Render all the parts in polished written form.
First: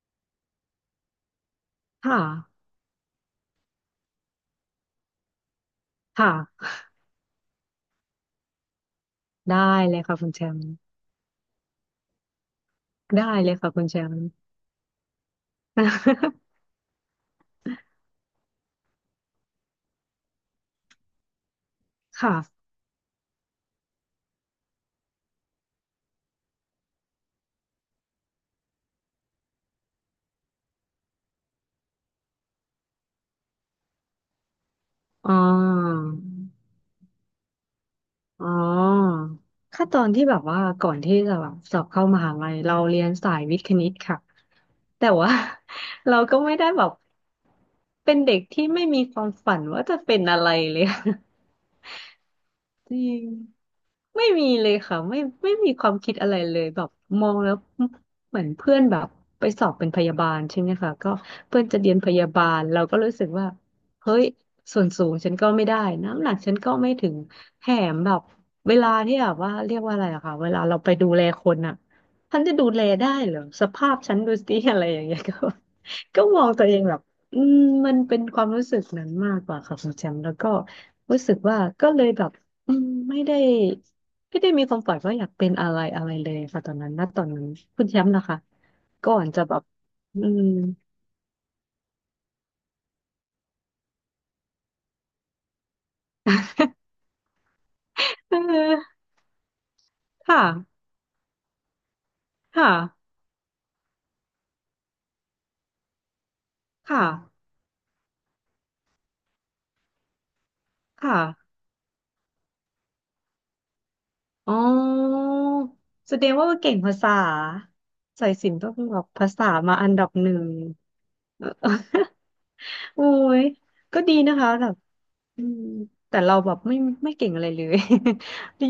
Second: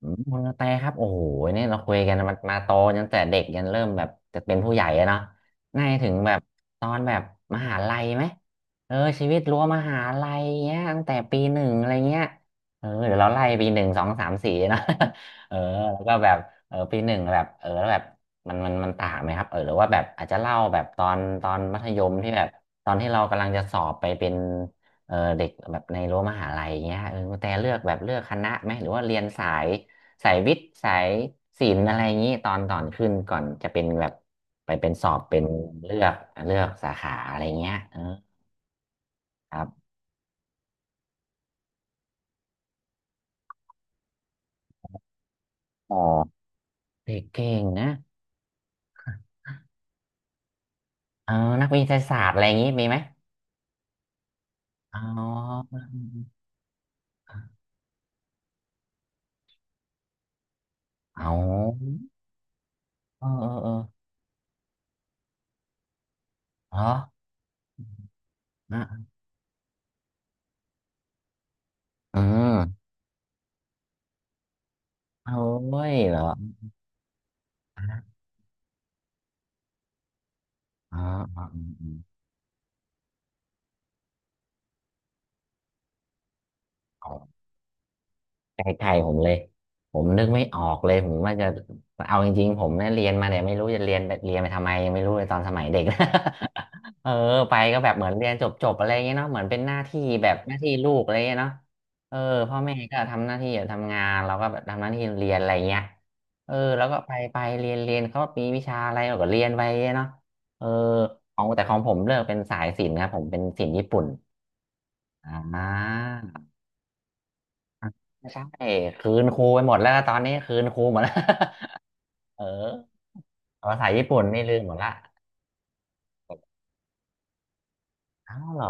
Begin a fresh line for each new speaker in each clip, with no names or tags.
อืมคุณกระแตครับโอ้โหเนี่ยเราคุยกัน
ค่ะ
มาโตจนแต่เด็กยันเริ่มแบบจะเป็นผู้ใหญ่อะเนาะน่าจะถึงแบบ
ค่ะ
ตอนแบบมหาลัยไหมเออชีวิต
ได้
รั้วม
เล
หา
ยค่ะคุ
ลั
ณ
ย
แชมป์
เงี้ยตั้งแต่ปีหนึ่งอะไรเงี้ยเออเดี๋ยว
ได้
เราไล่
เลย
ปี
ค่ะ
ห
คุ
นึ่ง
ณแช
สอง
มป์
สามสี่เนาะ เออแล้วก็แบบ เออปีหนึ่งแบบเออแล้วแบบมันต่างไหมครับเออหรือว่าแบบอาจจะเล่าแบบตอนมัธยมที่แบบ
ค่ะ
ตอนที่เรากำลังจะสอบไปเป็นเออเด็กแบบในรั้วมหาลัยเงี้ยเออแต่เลือกแบบเลือกคณะไหมหรือว่าเรียนสาย สายวิทย์สายศิลป์อะไรอย่างนี้ตอนก่อนขึ้นก่อนจะเป็นแบบไปเป็นสอบ
อ๋อ
เป็นเลือกเลือกสาขาอะไรเงี้ยเออ
อ๋อ
ครั
ขั้น
บ
ตอนที่แบบว่าก่อนที่จะแบบสอบเข้ามหาลัยเราเรียนสายวิทย์คณิตค่ะ แต่ว่า
อ๋
เราก็
อ
ไม่ได้แบบ
เด็กเก่งนะ
เป็นเด็กที่ไม่มีความฝันว่าจะเป็นอะไรเลย
เออนักวิทยาศาสตร์อะไรอย่างนี้มี
จ
ไหม
ริง ไม่มีเลยค่ะ
อ๋
ไม่ไม่
อ
มีความคิดอะไรเลยแบบมองแล้วเหมือนเพื่อนแบบไปสอบเป็นพยาบาลใช่ไหมคะก็
เอา
เพื่อนจะเรียนพยาบาลเราก็รู้
เอ
สึ
อ
ก
เอ
ว่า
อเออ
เฮ้ยส่วนสูงฉันก็ไม่ได้น้ำหนักฉันก็
เหรอ
ไม่ถึงแถมแบบเวลา
อ่ะ
ที่แบบว่าเรียกว่าอะไรอะค่ะเวลาเราไปดูแลคนอะ
อื
ฉันจะ
ม
ดูแลได้เหรอสภาพฉันดูสิ อะไรอย่างเงี้ย
โอ้
ก็
ยเหร
ก็
อ
มองตัวเองแบบอืมมันเป็นความรู้สึกนั้นมากกว่าค่ะคุณแชมป์แล้วก็
อ๋อ
รู้สึก
อ๋อ
ว่าก็เลยแบบไม่ได้ ไม่ได้มีความฝันว่าอยากเป็นอะไรอะไรเลยค่ะตอนนั้นณ
อ๋
ตอน
อ
นั้นคุณแชมป์นะคะ
ใกล้ๆผ
ก่อ
ม
น
เลย
จะแบบ
ผม
อื
นึก
ม
ไม่ออกเลยผมว่าจะเอาจริงๆผมเนี่ยเรียนมาเนี่ยไม่รู้จะเรียนไปทำไมยังไม่รู้เลยตอนสมัยเด็ก เออไปก็แบบเหมือนเรีย
เ
นจบๆอะไรอ
ออ
ย่างเงี้ยเนาะเหมือนเป็นหน้าที่แบบ
ค่ะ
หน้าที่ลูกอะไรอย่างเงี้ยเนาะเออพ่อ
ค่ะ
แม่ก็ทำหน้าที่ทำงานเราก็แบบทำหน้าที่เรียนอะไรอย่างเงี้ยเออแล้ว
ค
ก็ไป
่ะ
เรียนเขามีวิชาอะไรเราก็เรียนไปเนาะเออ
ค
ของ
่ะ
แต่ของผมเลือกเป็นสายศิลป์ครับผมเป็นศิลป์ญี่ปุ่น
อ๋อ
อ่
แสดง
า
ว่าเก่งภาษาสา
ไม่
ย
ใช่
สิญจน์ต้องแบบ
คืน
ภา
ครู
ษา
ไปหม
มา
ดแล้
อั
ว
น
นะ
ดับ
ตอน
ห
นี้
นึ่ง
คืนครูหมดแล้ว
เออ
เออ
โอ้ย
ภาษา
ก็
ญี่
ดี
ปุ่น
นะ
นี่
คะ
ลืม
แบ
หม
บ
ดละ
อืมแต่เราแบบไม่เก่งอะไรเลย
อ้าวเห ร
ดี
อ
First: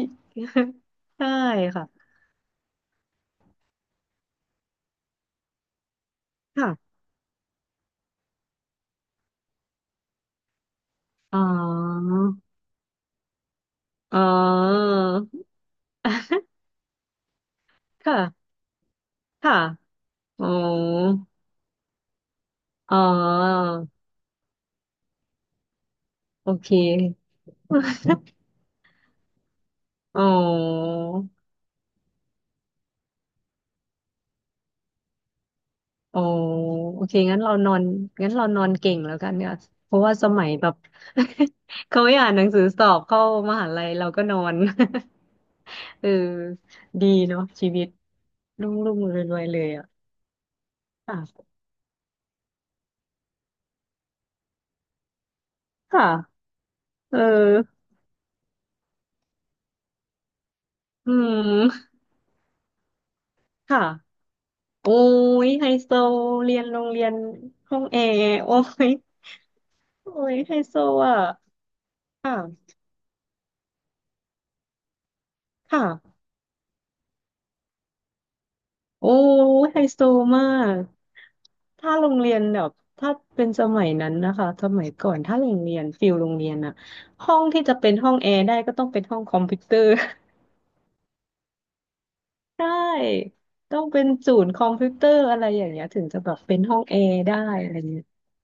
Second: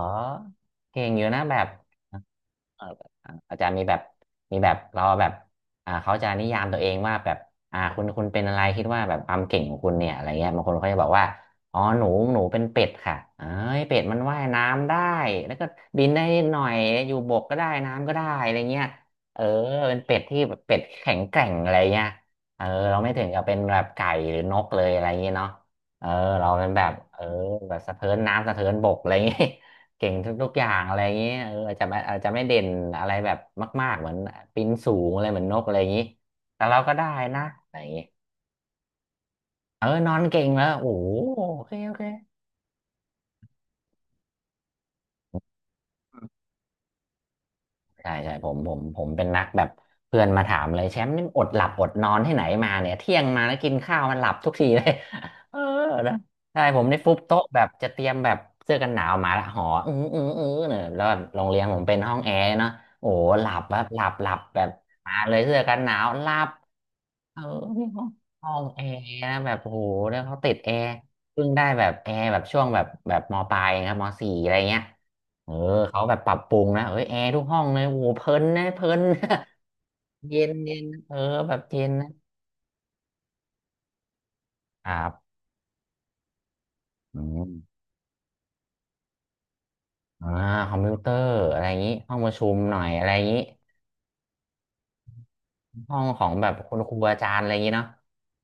เก่ง อยู่
ใช่
นะแบบ
ค่ะ
เออแบบอ่าอาจารย์มีแบบมีแบบเราแบบอ่าเขาจะนิยามตัวเอ
ค่ะ
งว่าแบบอ่าคุณเป็นอะไรคิดว่าแบบความเก่งของคุณเนี่ยอะไรเงี้ยบางคนเขาจะบอกว่า
อ๋อ
อ๋อหนูเป็นเป็ดค่ะเอ้ยเป็ดมั
อ๋
น
อ
ว่ายน้ำได้แล้วก็บินได้นิ ดหน่อยอยู่บกก็ได้น้ำก็
ค่ะ
ได้อะไรเงี้ยเออ
ค่ะ
เป็นเป็ดที่
อ๋อ
แบบเป็ดแข็งแกร่งอะไรเงี้ยเออ
อ๋
เรา
อ
ไม่ถึงกับเป็นแบบไก่หรือนกเลยอะไรเงี้ยเนาะเออเรา
โอ
เป็
เค
นแบบเออแบบสะเทินน้ำสะเทินบกอะไรเงี้ย เก่ง
อ๋อ
ทุกๆอย่างอะไรอย่างนี้เอออาจจะไม่อาจจะไม่เด่นอะไรแบบมากๆเหมือนปีนสูงอะไรเหมือนนกอะไรอย่างนี้
อ๋อ
แต่เราก็
โอ
ได้
เคงั้
นะ
นเราน
อะ
อ
ไรอ
น
ย่างนี้
งั้นเรานอนเก่งแล้วกันเนี่ย
เอ
เพ
อ
ราะ
น
ว่า
อน
ส
เก่
มั
ง
ยแบ
แล้ว
บ
โอ้โหโอเค โอ
เขา
เค
ไม่อ่านหนังสือสอบเข้ามหาลัยเราก็นอน เออดีเนาะชีวิต
ใช่ใช่ผม
รุ่
ผ
ง
ม
รุ่ง
ผม
รว
เป็
ย
น
รว
นั
ย
ก
ๆเล
แบ
ย
บ
อ่ะ
เพื่อนมาถามเลยแชมป์นี่อด
ค่ะ
หลับอดนอนที่ไหนมาเนี่ยเที่ยงมาแล้วกินข้าวมันหลับทุกทีเลย เออนะ
ค่ะ
ใช่ผมได้ฟุ
เอ
บโต๊ะแบบ
อ
จะเตรียมแบบเสื้อกันหนาวมาละหอเนี่ยแล้ว
อื
โรงเรียนผม
ม
เป็นห้องแอร์เนาะโอ้โหหลับ
ค
แบบหลับ
่ะ
หลับแบบ
โอ้
มาเลย
ย
เสื้อ
ไฮ
กันห
โซ
นาวหลับ
เรียนโรงเรียน
เออ
ห้อ
พี่
งแอ
เขา
ร์
ห้อ
โอ้
งแอ
ย
ร์นะแบบโอ้โห
โอ้
แล้ว
ย
เขาติ
ไฮ
ดแอ
โซ
ร์
อ่ะ
เพิ่งได้แบบแอร์แบบช่วง
ค่ะ
แบบมปลายครับมสี่อะไรเงี้ยเออ
ค่ะ
เขาแบบปรับปรุงนะเออแอร์ทุกห้องเลยโอ้โหเพลินนะเพลิน
โอ้
นะ
ไฮโซ
เย็
มา
นเย็
ก
นเออแบบเย็น
ถ้าโร
นะ
งเรียนแบบถ้าเป็นสมัยนั้นนะคะสมั
ค
ย
รั
ก่อน
บ
ถ้าโรงเรียนฟิลโรงเรียนอะ
อื
ห้องที่จะ
ม
เป็นห้องแอร์ได้ก็ต้องเป็นห้องคอมพิวเตอร์
อ่าคอมพิวเตอร์อะไรอย่างนี้ห้องประชุม
ใช
หน่อยอะไรอย่าง
่
นี้
ต้องเป็นศูนย์คอมพิวเตอร์อะไรอย่างเงี้ย
ห้อ
ถึง
ง
จะ
ขอ
แบ
ง
บ
แบบ
เป็น
คุ
ห้อ
ณ
ง
ค
แอ
รูอา
ร์
จาร
ได้
ย์อะไรอย่าง
อะ
นี้
ไร
เนาะ
เงี้ย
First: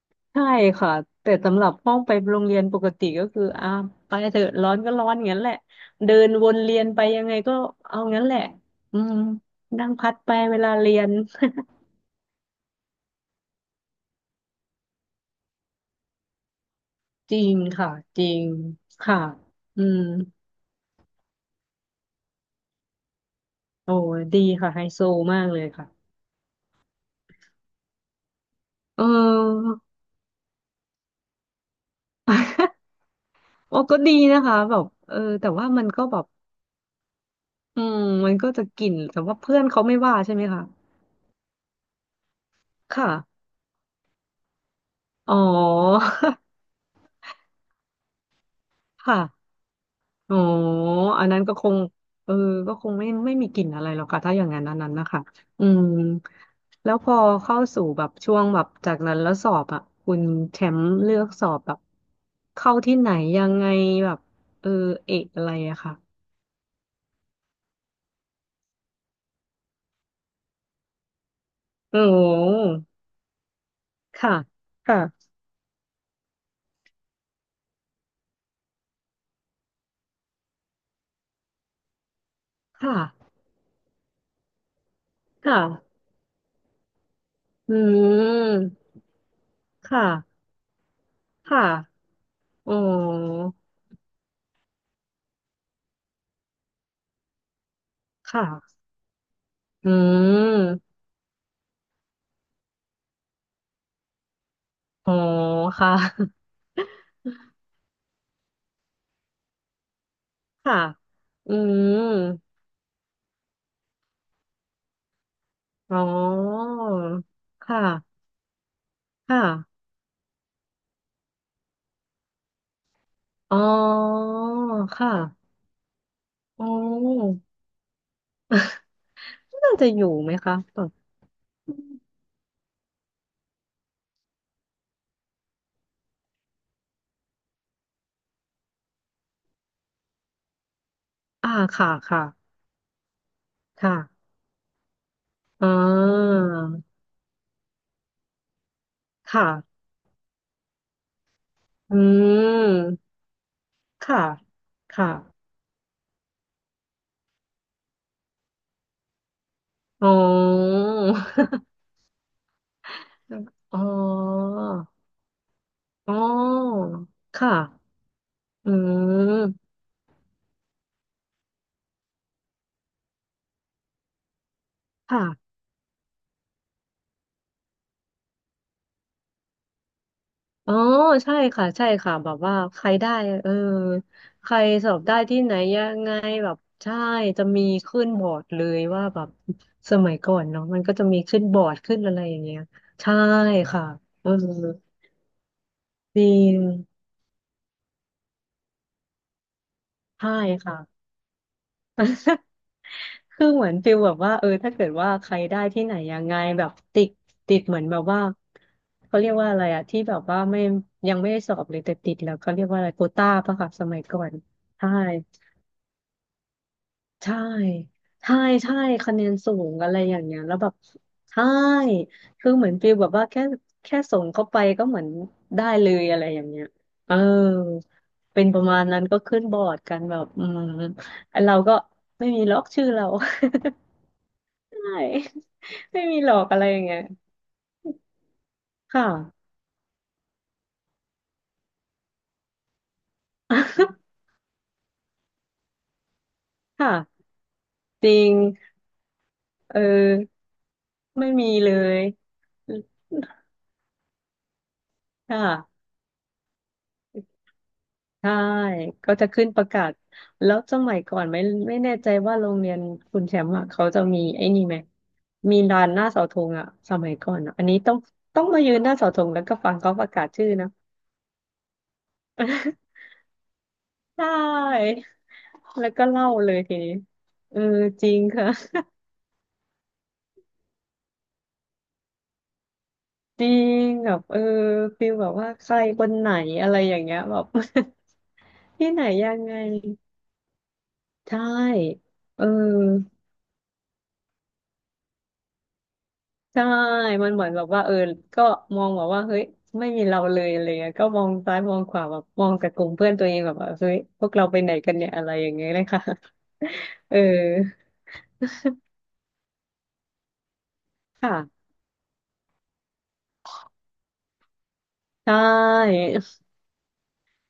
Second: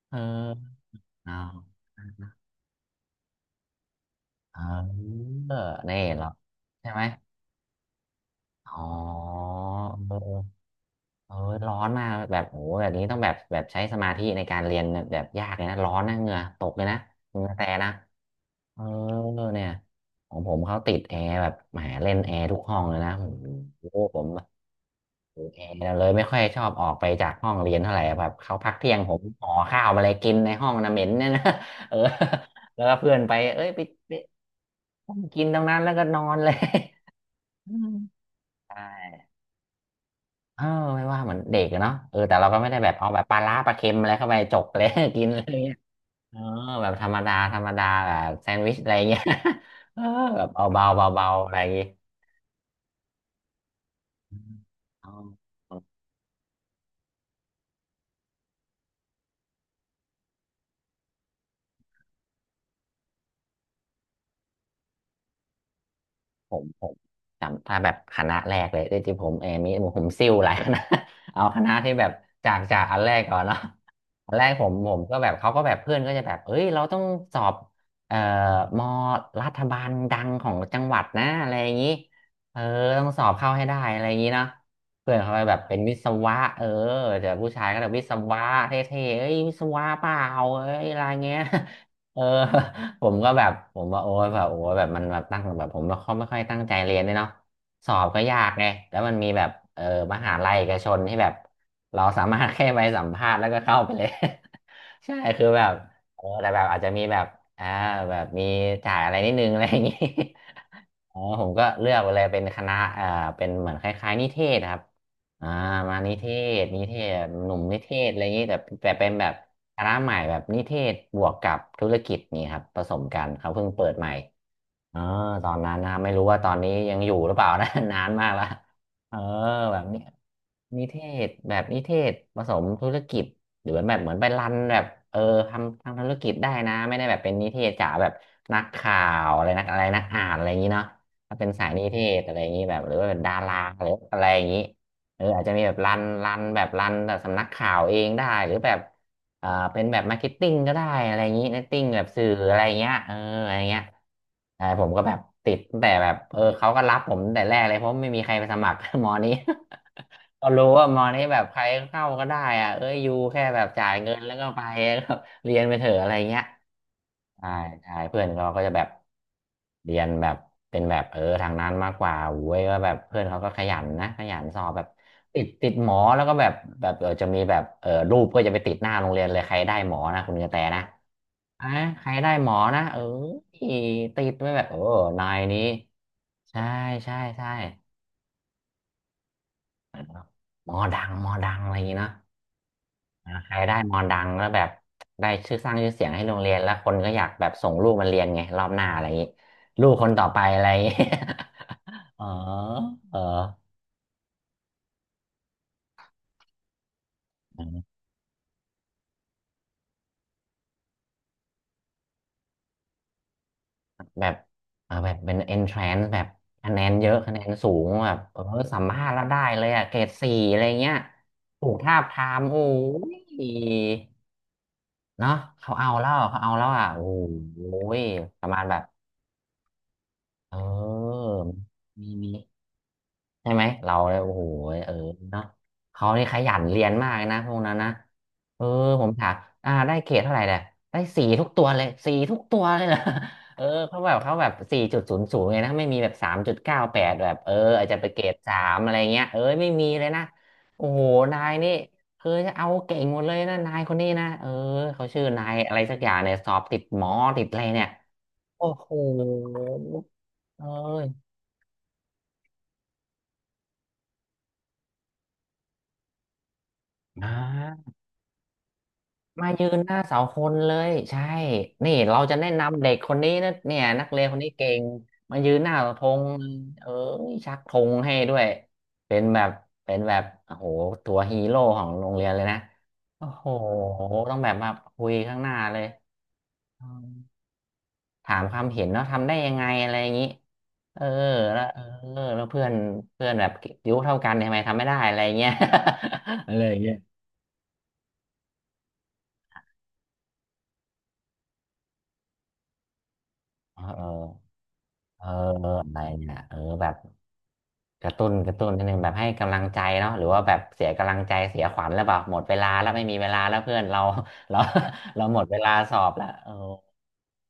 เออ
ใช่ค่ะแต่
เนา
สำหรับห้องไปโรงเรียนปกติก็คืออ่าไปเถอะ
เ
ร้อนก็ร้อน
ออ
งั้นแหละ
นี่
เดิ
เหรอ
นวนเรียน
ใช่
ไป
ไหม
ยังไงก็เอางั้นแหละ
อ๋
อืม
อ
นั่งพั
เอ
ด
อ
ไปเวลาเรียน
เออร้อนมากแบบโอ้โหแบบนี้ต้องแบบใช้สมาธิในการเรียนแบบยากเลยนะร้อนนะเหงื่อตกเลยนะ
จ
เห
ริ
งื่อ
ง
แตก
ค่ะ
นะ
จริง
เออ
ค่ะ
เนี่ย
อืม
ของผมเขาติดแอร์แบบแหมเล่นแอร์ทุกห้องเลยนะโอ้
โอ้
โหผม
ดีค่ะไฮโซมา
ติ
ก
ด
เล
แ
ย
อ
ค่ะ
ร์เลยไม่ค่อยชอบออกไปจากห้องเรียนเท่าไหร่แบบเขาพักเที่ยง
เอ
ผมห่อ
อ
ข้าวมาเลยกินในห้องนะเหม็นเนี่ยนะ เออ แล้วก็เพื่อนไปเอ้ย
โอ้
ไป
ก็ดีนะคะแบบเออ
ไปกิน
แต่
ตรง
ว่า
นั้น
มัน
แล้ว
ก็
ก็
แบ
นอ
บ
นเลย อื
อื
ม
มมันก็จะ
ใช
กลิ่นแต่
่
ว่าเพื่อนเขาไม่ว่าใช่ไหม
เอ
คะ
อไม่ว่าเหมือนเด็กอะเนาะเออแต่เราก็ไม่ได้แบบเอา
ค่ะ
แบบปลาร้าปลาเค็มอะไรเข้าไปจกเลย กิน
อ๋
อะไรเงี้ย
อ
เออแบบธรรมดาธรรมดาแบบแซนด์วิชอะไร เงี้
ค่ะ
ย เออ
อ๋อ
แบบเอาเบาเบา
อั
เบา
นนั้น
อะ
ก็
ไรอ
ค
ย่าง
ง
งี้
เออก็คงไม่มีกลิ่นอะไรหรอกค่ะถ้าอย่างนั้นอันนั้นนะ
อ๋
คะอื
อ
มแล้วพอเข้าสู่แบบช่วงแบบจากนั้นแล้วสอบอ่ะคุณแชมป์เลือกสอบแบบเข้าที่ไหนยังไงแบบเออเอกอะไรอะค่ะ
ผมจำถ้าแบบคณะแรกเลยที่ผมเออมีผมซิ่วหลายคณะ เอาคณะที่แบ
โอ้
บจากอันแรกก่อนเนาะ อั
ค่ะ
นแรกผมก็แบ
ค่ะ
บเขาก็แบบเพื่อนก็จะแบบเอ้ยเราต้องสอบเอ่อมอรัฐบาลดังของจังหวัดนะอะไรอย่างนี้เออ
ค่ะ
ต้องสอบเข้าให้ได้อะไรอย่างนี้เนาะเพื่อนเขาไปแบ
ค่ะ
บเป็นวิศวะเออเดีผู้ชาย
อื
ก็แบบวิศวะเท
ม
่ๆเอ้ยวิศวะ
ค
เปล่า
่ะ
เอ้ยอะไรเงี้ย
ค่ะ
เออ
โอ้
ผมก็แบบผมว่าโอ้ยแบบโอ้ยแบบมันแบบตั้งแบบผมไม่ค่อยตั้งใจเรียนด้วยเนาะสอบก็ยากไง
ค่ะ
แล้วมันมีแบบเออ
อื
มหาลัยเอกช
ม
นที่แบบเราสามารถแค่ไปสัมภาษณ์แล้วก็เข้าไปเลย
อ๋อ
ใช่คือแบบ
ค่ะ
เออแต่แบบอาจจะมีแบบอ่าแบบมีจ่ายอะไรนิดนึงอะไรอย่างงี้
ค่ะ
อ๋อผม
อื
ก็เลือ
ม
กไปเลยเป็นคณะเอ่าเป็นเหมือนคล้ายๆนิเทศครับอ่า
อ๋
มา
อ
นิเทศนิเทศหนุ่ม
ค
นิเทศอะ
่ะ
ไรอย่างนี้แต่แต่เป็นแบบ
ค่ะ
คณะใหม่แบบนิเทศบวกกับธุรกิจนี่ครับผสมกันเขา
อ๋อ
เพิ่งเปิดใหม่ เอ
ค
อต
่ะ
อนนั้นนะไม่รู้ว่าตอน
อ๋อ
นี้ยังอยู่หรือเปล่านะ นานมากละเออ
น่า
แบบ
จะอ
นี้
ยู่ไหมคะแบ
นิ
บ
เทศแบบนิเทศผสมธุรกิจหรือแบบเหมือนไปรันแบบเออทำทางธุรกิจได้นะไม่ได้แบบเป็นนิเทศจ๋าแบบนักข่าวอะไรนักอะไรนักอ่านอะไรอย่างนี้เนาะถ้าเป็
อ่า
นสายนิ
ค่ะ
เทศ
ค่ะ
อะไรอย่างนี้แบบหรือว่าเป็นดาราหรืออะไร
ค่ะ
อย่างนี้เอออาจจะมี
อ่
แบบรันรั
า
นแบบรันแบบสำนักข่าวเองได้หรือแบบ อ่า
ค่ะ
เป็นแบบมาร์เก็ตติ้งก็ได้อะไรอย่างนี้มาร์เก็ตติ้ง
อื
แบบสื่ออะไรเงี้ย
ม
เอออะไรเงี้ย
ค่ะ
ใช่ผมก็
ค่ะ
แบบติดตั้งแต่แบบเออเขาก็รับผมตั้งแต่แรกเลยเพราะไม่มีใครไปสมัคร มอนี้
อ๋อ
ก็รู้ว่ามอนี้แบบใครเข้าก็ได้อ่ะเอ้ยอยู่แค่ แบบ
อ๋อ
จ่ายเงินแล้วก็ไป เรียนไปเถอะอะไร
อ๋อ
เงี้ยใช่
ค่ะ
ใช่เพื่อนเราก็
อื
จะแบบ
ม
เรียนแบบเป็นแบบเออทางนั้นมากกว่าโว้ยก็แบบเพื่อนเขาก็ขยันนะขยันสอบแบบติด
ค่ะ
ติดหมอแล้วก็แบบแบบเออจะมีแบบเออรูปก็จะไปติดหน้าโรงเรียนเลยใครได้หมอนะคุณกระแต
อ๋อ
นะ
ใช่ค่ะ
อ่ะ
ใช่
ใคร
ค่ะแบ
ได้
บ
หม
ว่า
อ
ใค
นะ
ร
เออ
ได้เออ
ติด
ใค
ไว้
ร
แบบโอ้
สอบได้
นา
ที่
ย
ไหน
นี้
ยังไงแบบ
ใช่
ใช่
ใช่
จะ
ใช่
มีขึ้นบอร์ดเลยว่าแบบสมัยก่อนเนาะ
หมอ
มันก็
ดั
จะ
ง
มี
หมอ
ขึ้น
ดั
บ
ง
อ
อะ
ร์
ไร
ด
อย่าง
ขึ้
งี้
น
เนอะ
อะไรอย่างเงี้ยใช่
อ่าใครได้
ค่ะ
มอนดั
เอ
ง
อ
แล้วแบบได้ชื่อสร้างชื่อเสียง
จ
ให้
ริ
โรงเรีย
ง
นแล้วคนก็อยากแบบส่งลูกมาเรียนไงรอบหน้าอะไรอย่างนี้ลูกคนต่อ
ใช่
ไปอะไรอ
ค่ะ
ย่างงี้ อ๋อเออ
คือเหมือนฟิลแบบว่าเออถ้าเกิดว่าใครได้ที่ไหนยังไงแบบติดติดเหมือนแบบว่าเขาเรียกว่าอะไรอะที่แบบว่าไม่ยังไม่ได้สอบเลยแต่ติดแล้วเขาเรียกว่าอะไรโควต้าปะค่ะสมัยก่อ
แบ
น
บ
ใช่
เออแบบเป็น entrance แบบคะแนนเยอะคะ
ใช่
แนนสูงแบบ
ใช่
เออ
ใช่
สัมภาษ
คะ
ณ์แล้
แน
ว
น
ได้
สู
เลย
ง
อะ
อะ
เก
ไร
รด
อย่าง
สี่
เงี้ยแล้
อะ
ว
ไร
แบบ
เงี้ย
ใช่
ถูกทาบทาม
คือ
โอ้
เหมือนฟีลแบบว่าแค่
ย
แค่ส่งเข้าไปก็เหมือน
เนาะ
ได้
เขา
เล
เอา
ย
แล้ว
อะไรอ
เขา
ย่าง
เอา
เงี้
แล้
ย
วอ่ะโอ้
เออ
ย
เป็
ป
น
ระ
ป
มาณ
ระ
แบ
มา
บ
ณนั้นก็ขึ้นบอร์ดกันแบบอื
เอ
ม
อ
ไอ้เราก็
มี
ไม่
มี
มีล็อกชื่อเรา
ใช่ไหมเราเลยโอ้โห
ใช
เออ
่
เนาะ
ไม่
เขา
มี
นี่
หล
ข
อก
ยั
อะ
น
ไรอ
เรี
ย่าง
ยน
เงี้ย
มากเลยนะพวกนั้นนะเออผ
ค่ะ
มถามอ่าได้เกรดเท่าไหร่เนี่ยได้สี่ทุกตัวเลยสี่ทุกตัวเลยเหรอ เออเขาแบบ เขาแบบสี่จุดศูนย์ศูนย์เลยนะไม่มีแบบสามจุดเก้าแปดแบ
ค่ะ
บเอออาจจะไป
จ
เก
ริ
ร
ง
ดสามอะไรเงี้ยเออไม่
เออ
มีเลยนะโอ้โห
ไม่
นา
มี
ยนี่
เลย
คือจะเอาเก่งหมดเลยนะนายคนนี้นะเออเขาชื่อนายอะไร
ค่ะ
สักอย่างเนี่ยสอบติดหมอติดอะไรเนี่ย
ใช่
โอ้โห
ก็จะขึ้นประกาศ แล้ว
เอ
สมัยก่อน
อ
ไม่แน่ใจว่าโรงเรียนคุณแชมป์อ่ะเขาจะมีไอ้นี่ไหมมีลานหน้าเสาธงอ่ะสมัย
อ่
ก่อนอะอันนี้
า
ต้องมายืนหน้าเสาธงแล้ว
มา
ก็
ยื
ฟัง
นห
เขา
น้า
ประ
เสา
กาศ
ค
ชื่อ
น
นะ
เลยใช่นี่เราจะแนะนำเด็กคนนี้นะเนี่ยนัก เรี
ใช
ยนคนนี้เก่ง
่
มายืนหน้า
แล้ว
ธ
ก็
ง
เล่าเลยที
เออ
นี้
ชั
เอ
ก
อ
ธง
จ
ให้
ริง
ด้วย
ค่ะ
เป็นแบบเป็นแบบโอ้โหตัวฮีโร่ของโรงเรียนเลยนะโอ้
จ
โห
ริงแบบ
ต้
เอ
อง
อ
แบบมาคุ
ฟี
ย
ลแบบ
ข้างห
ว่า
น้า
ใค
เล
ร
ย
คนไหนอะไร
อื
อย่า
ม
งเงี้ยแบบ
ถามความ เห็น
ที่ไหน
เนาะทำ
ยั
ได้
ง
ยั
ไง
งไงอะไรอย่างนี้เออ
ใช่
แล้วเออ
เอ
แล้
อ
วเพื่อนเพื่อนแบบอายุเท่ากันเนี่ยทำไมทำไม่ได้อะไรอย่างเงี้ย อะไร
ใช่
อย่างเงี้ย
มันเหมือนแบบว่าเออก็มองแบบว่าเฮ้ยไม่มีเราเลยอะไรเงี้ยก็มองซ้ายมองขวาแบบมองกับกลุ่มเพื่อนตัวเองแบบว่า
เ
เฮ้ยพวกเรา
ออ
ไปไหนกันเนี่ย
เอ
อะ
อ
ไรอย่างเงี้ยเลย
อะไร
ค่ะ
เนี่ยเออแบบ
เออ
กระตุ้นนิดนึงแบบให้กำลังใจเนาะหรือว่าแบบเสียกำลังใจเสีย
ค่ะ
ขวัญแล้วเปล่าหมดเวลาแล้วไม่มีเวลาแล้วเพื่อนเรา เรา เรา
ใช
หมดเวลาส
่
อบแล้วเออ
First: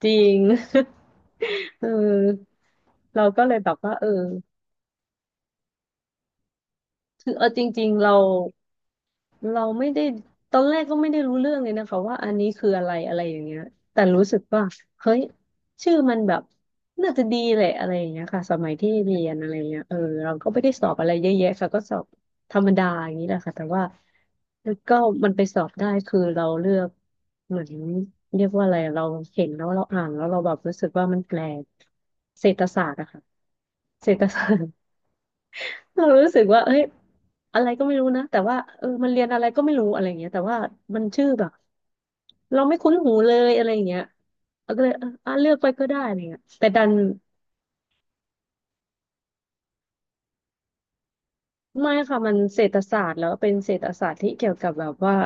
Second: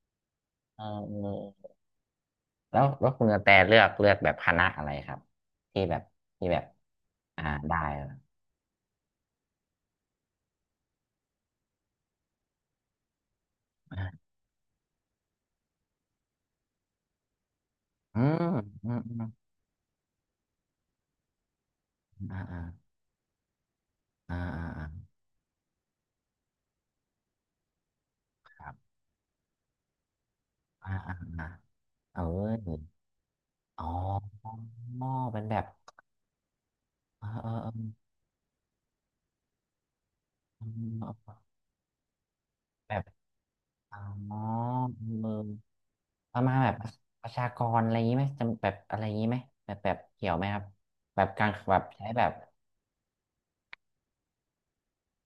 จริง
เออเออ
เออ
แล้วคุ
เรา
ณกระ
ก็
แต
เลยแบ
เลื
บ
อก
ว่าเอ
เลือก
อ
แบบคณะอะไรครับที่แบบที่แบบ
คือ
อ่า
เออจ
ได้
ริงๆเรา เราไม่ได้ตอนแรกก็ไม่ได้รู้เรื่องเลยนะคะว่าอันนี้คืออะไรอะไรอย่างเงี้ย
อ่
แต่
า
รู้สึกว่าเฮ้ยชื่อมันแบบน่าจะดีแหละอะไรอย่าง
อื
เงี้ย
ม
ค่ะสมัย
อื
ที่
มอืม
เรียนอะไรเงี้ยเราก็ไม่ได้สอบอะไรเยอะแยะค่ะก็สอบ
อ่า
ธร
อ่า
รมดาอย่างนี้แหละค่ะแต่ว่า
อ่าอ่า
แล้ว
อ่า
ก็มันไปสอบได้คือเราเลือกเหมือนเรียก
ค
ว่า
รั
อะไร
บ
เราเห็นแล้วเราอ่านแล้วเราแบบรู้สึ
อ่า
กว่า
อ่า
มันแปล
อ่า
ก
เอ
เศรษฐศา
อ
สตร์อะค่ะ
อ๋
เศรษฐ
อ
ศาสตร์
เป็นแบบ
เรารู้สึกว่าเอ้ย
เออเออ
อะ
เอ
ไร
อ
ก็ไม่รู้นะ แต่ว่ามันเรียนอะไรก็ไม่รู้อะไรอย่างเงี้ยแต่ว่ามันชื่อแบบเราไม่คุ้
แบ
น
บ
หูเลยอะไรอย่าง
อ๋อ
เงี้ยเราก็เลยอ่ะเลือกไปก็ได้อะไร
ป
เงี้ย
ระมาณ
แต่
แบบ
ดัน
ประชากรอะไรอย่างนี้ไหมจำแบบอะไรอย่างนี้ไหมแบบเกี่ยวไหมครับ แบบการแบบ
ไม่
ใช้
ค่ะ
แบ
มั
บ
นเศรษฐศาสตร์แล้วเป็นเศรษฐศาสตร์ที่เกี่ยวกับแบบว่า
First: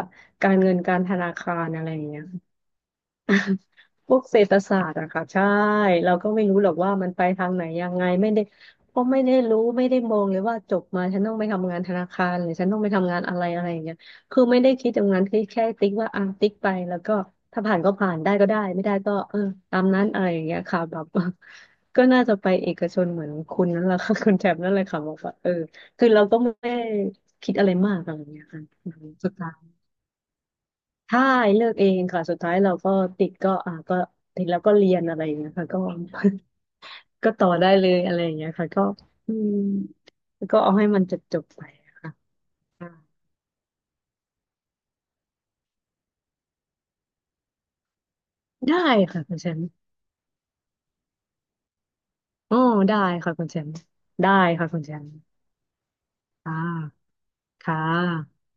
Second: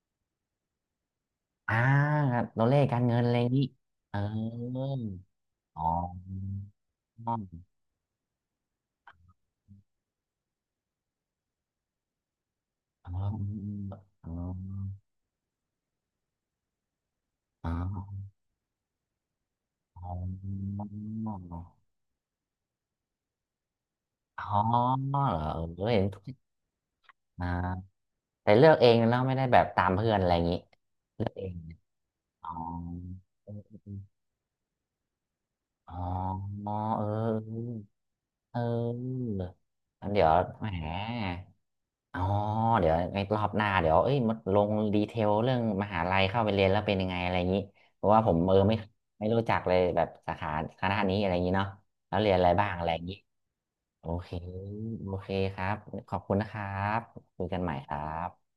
การเงินการธนาคาร
อ่า
อะไรอย่างเงี้ย
ัตัวเลขการเงินอะไรอย่างนี้
พ
เอ
ว
อ
กเศรษฐศาสตร์อะค่ะใช่
อ๋อ
เราก็ไม่รู้หรอกว่ามันไป
อ๋อ
ทางไหนยังไงไม่ได้ก็ไม่ได้รู้ไม่ได้มองเลยว่าจบมาฉันต้องไปทำงานธนาคารหรือฉันต้องไป
อ๋
ทำ
อ
งานอะไรอะไรอย่างเงี้ย
อ๋อ
คือไม่ได้คิดตรงนั้นคือแค่ติ๊กว่าอ่ะติ๊กไปแล้วก็ถ้า
อ๋
ผ่านก็ผ่า
อ
นได้ก็ได้ไม่ได้ก็เออตามนั้
อ๋
น
อ
อะไรอย่างเงี้ยค่ะแบบ ก็น่าจะไปเอกชนเหมือนคุณนั่นแหละค่ะคุณ
อ๋
แถบ
อเ
นั่นเลยค่ะบ
หร
อก
อ
ว่าเออ
เออเห็
คื
น
อ
ทุ
เรา
ก
ก็ไม่ได้
อ่า
คิดอะไรมากอะไรอย่างเงี้ย
แต่
ค่ะ
เลือกเอ
อื
ง
ม
แล้ว
สุด
ไม่ได้
ท้า
แบบ
ย
ตามเพื่อนอะไรอย่างนี้
ใช่
เลือกเอง
เลือกเองค่ะสุด
อ๋อ
ท้ายเราก็ติดก็อ่าก็ติดแล้วก็เรียนอะไรอย่างเงี้ยค่ะก็
อ๋อเออ
ก็ต่อได้เลยอะไรอย่างเงี้ย
เอ
ค่ะก็
อ
อืม
งั้นเดี๋ยว
ก็
แหม
เอาให้มันจบจบไปค่ะ
อ๋อ
อ่า
เดี๋ยวในรอบหน้าเดี๋ยวเอ้ยมาลงดีเทลเรื่องมหาลัยเข้าไปเรียนแล้วเป็นยังไงอะไรอย่างนี้เพราะว่าผมเออไม่
ได้ค่ะ
ไม่
คุณ
รู้
แช
จั
ม
ก
ป์
เลยแบบสาขาคณะนี้อะไรอย่างนี้เนาะแล้วเรียนอะไร
อ๋อ
บ้างอะไรอ
ได้
ย่างนี้
ค่ะคุณแชมป์
โอเค
ได้ค่ะคุณแชม
โอ
ป์
เคครับขอบคุณนะ
อ่
ครับ
า
คุยกันใหม่
ค่
ครั
ะ
บ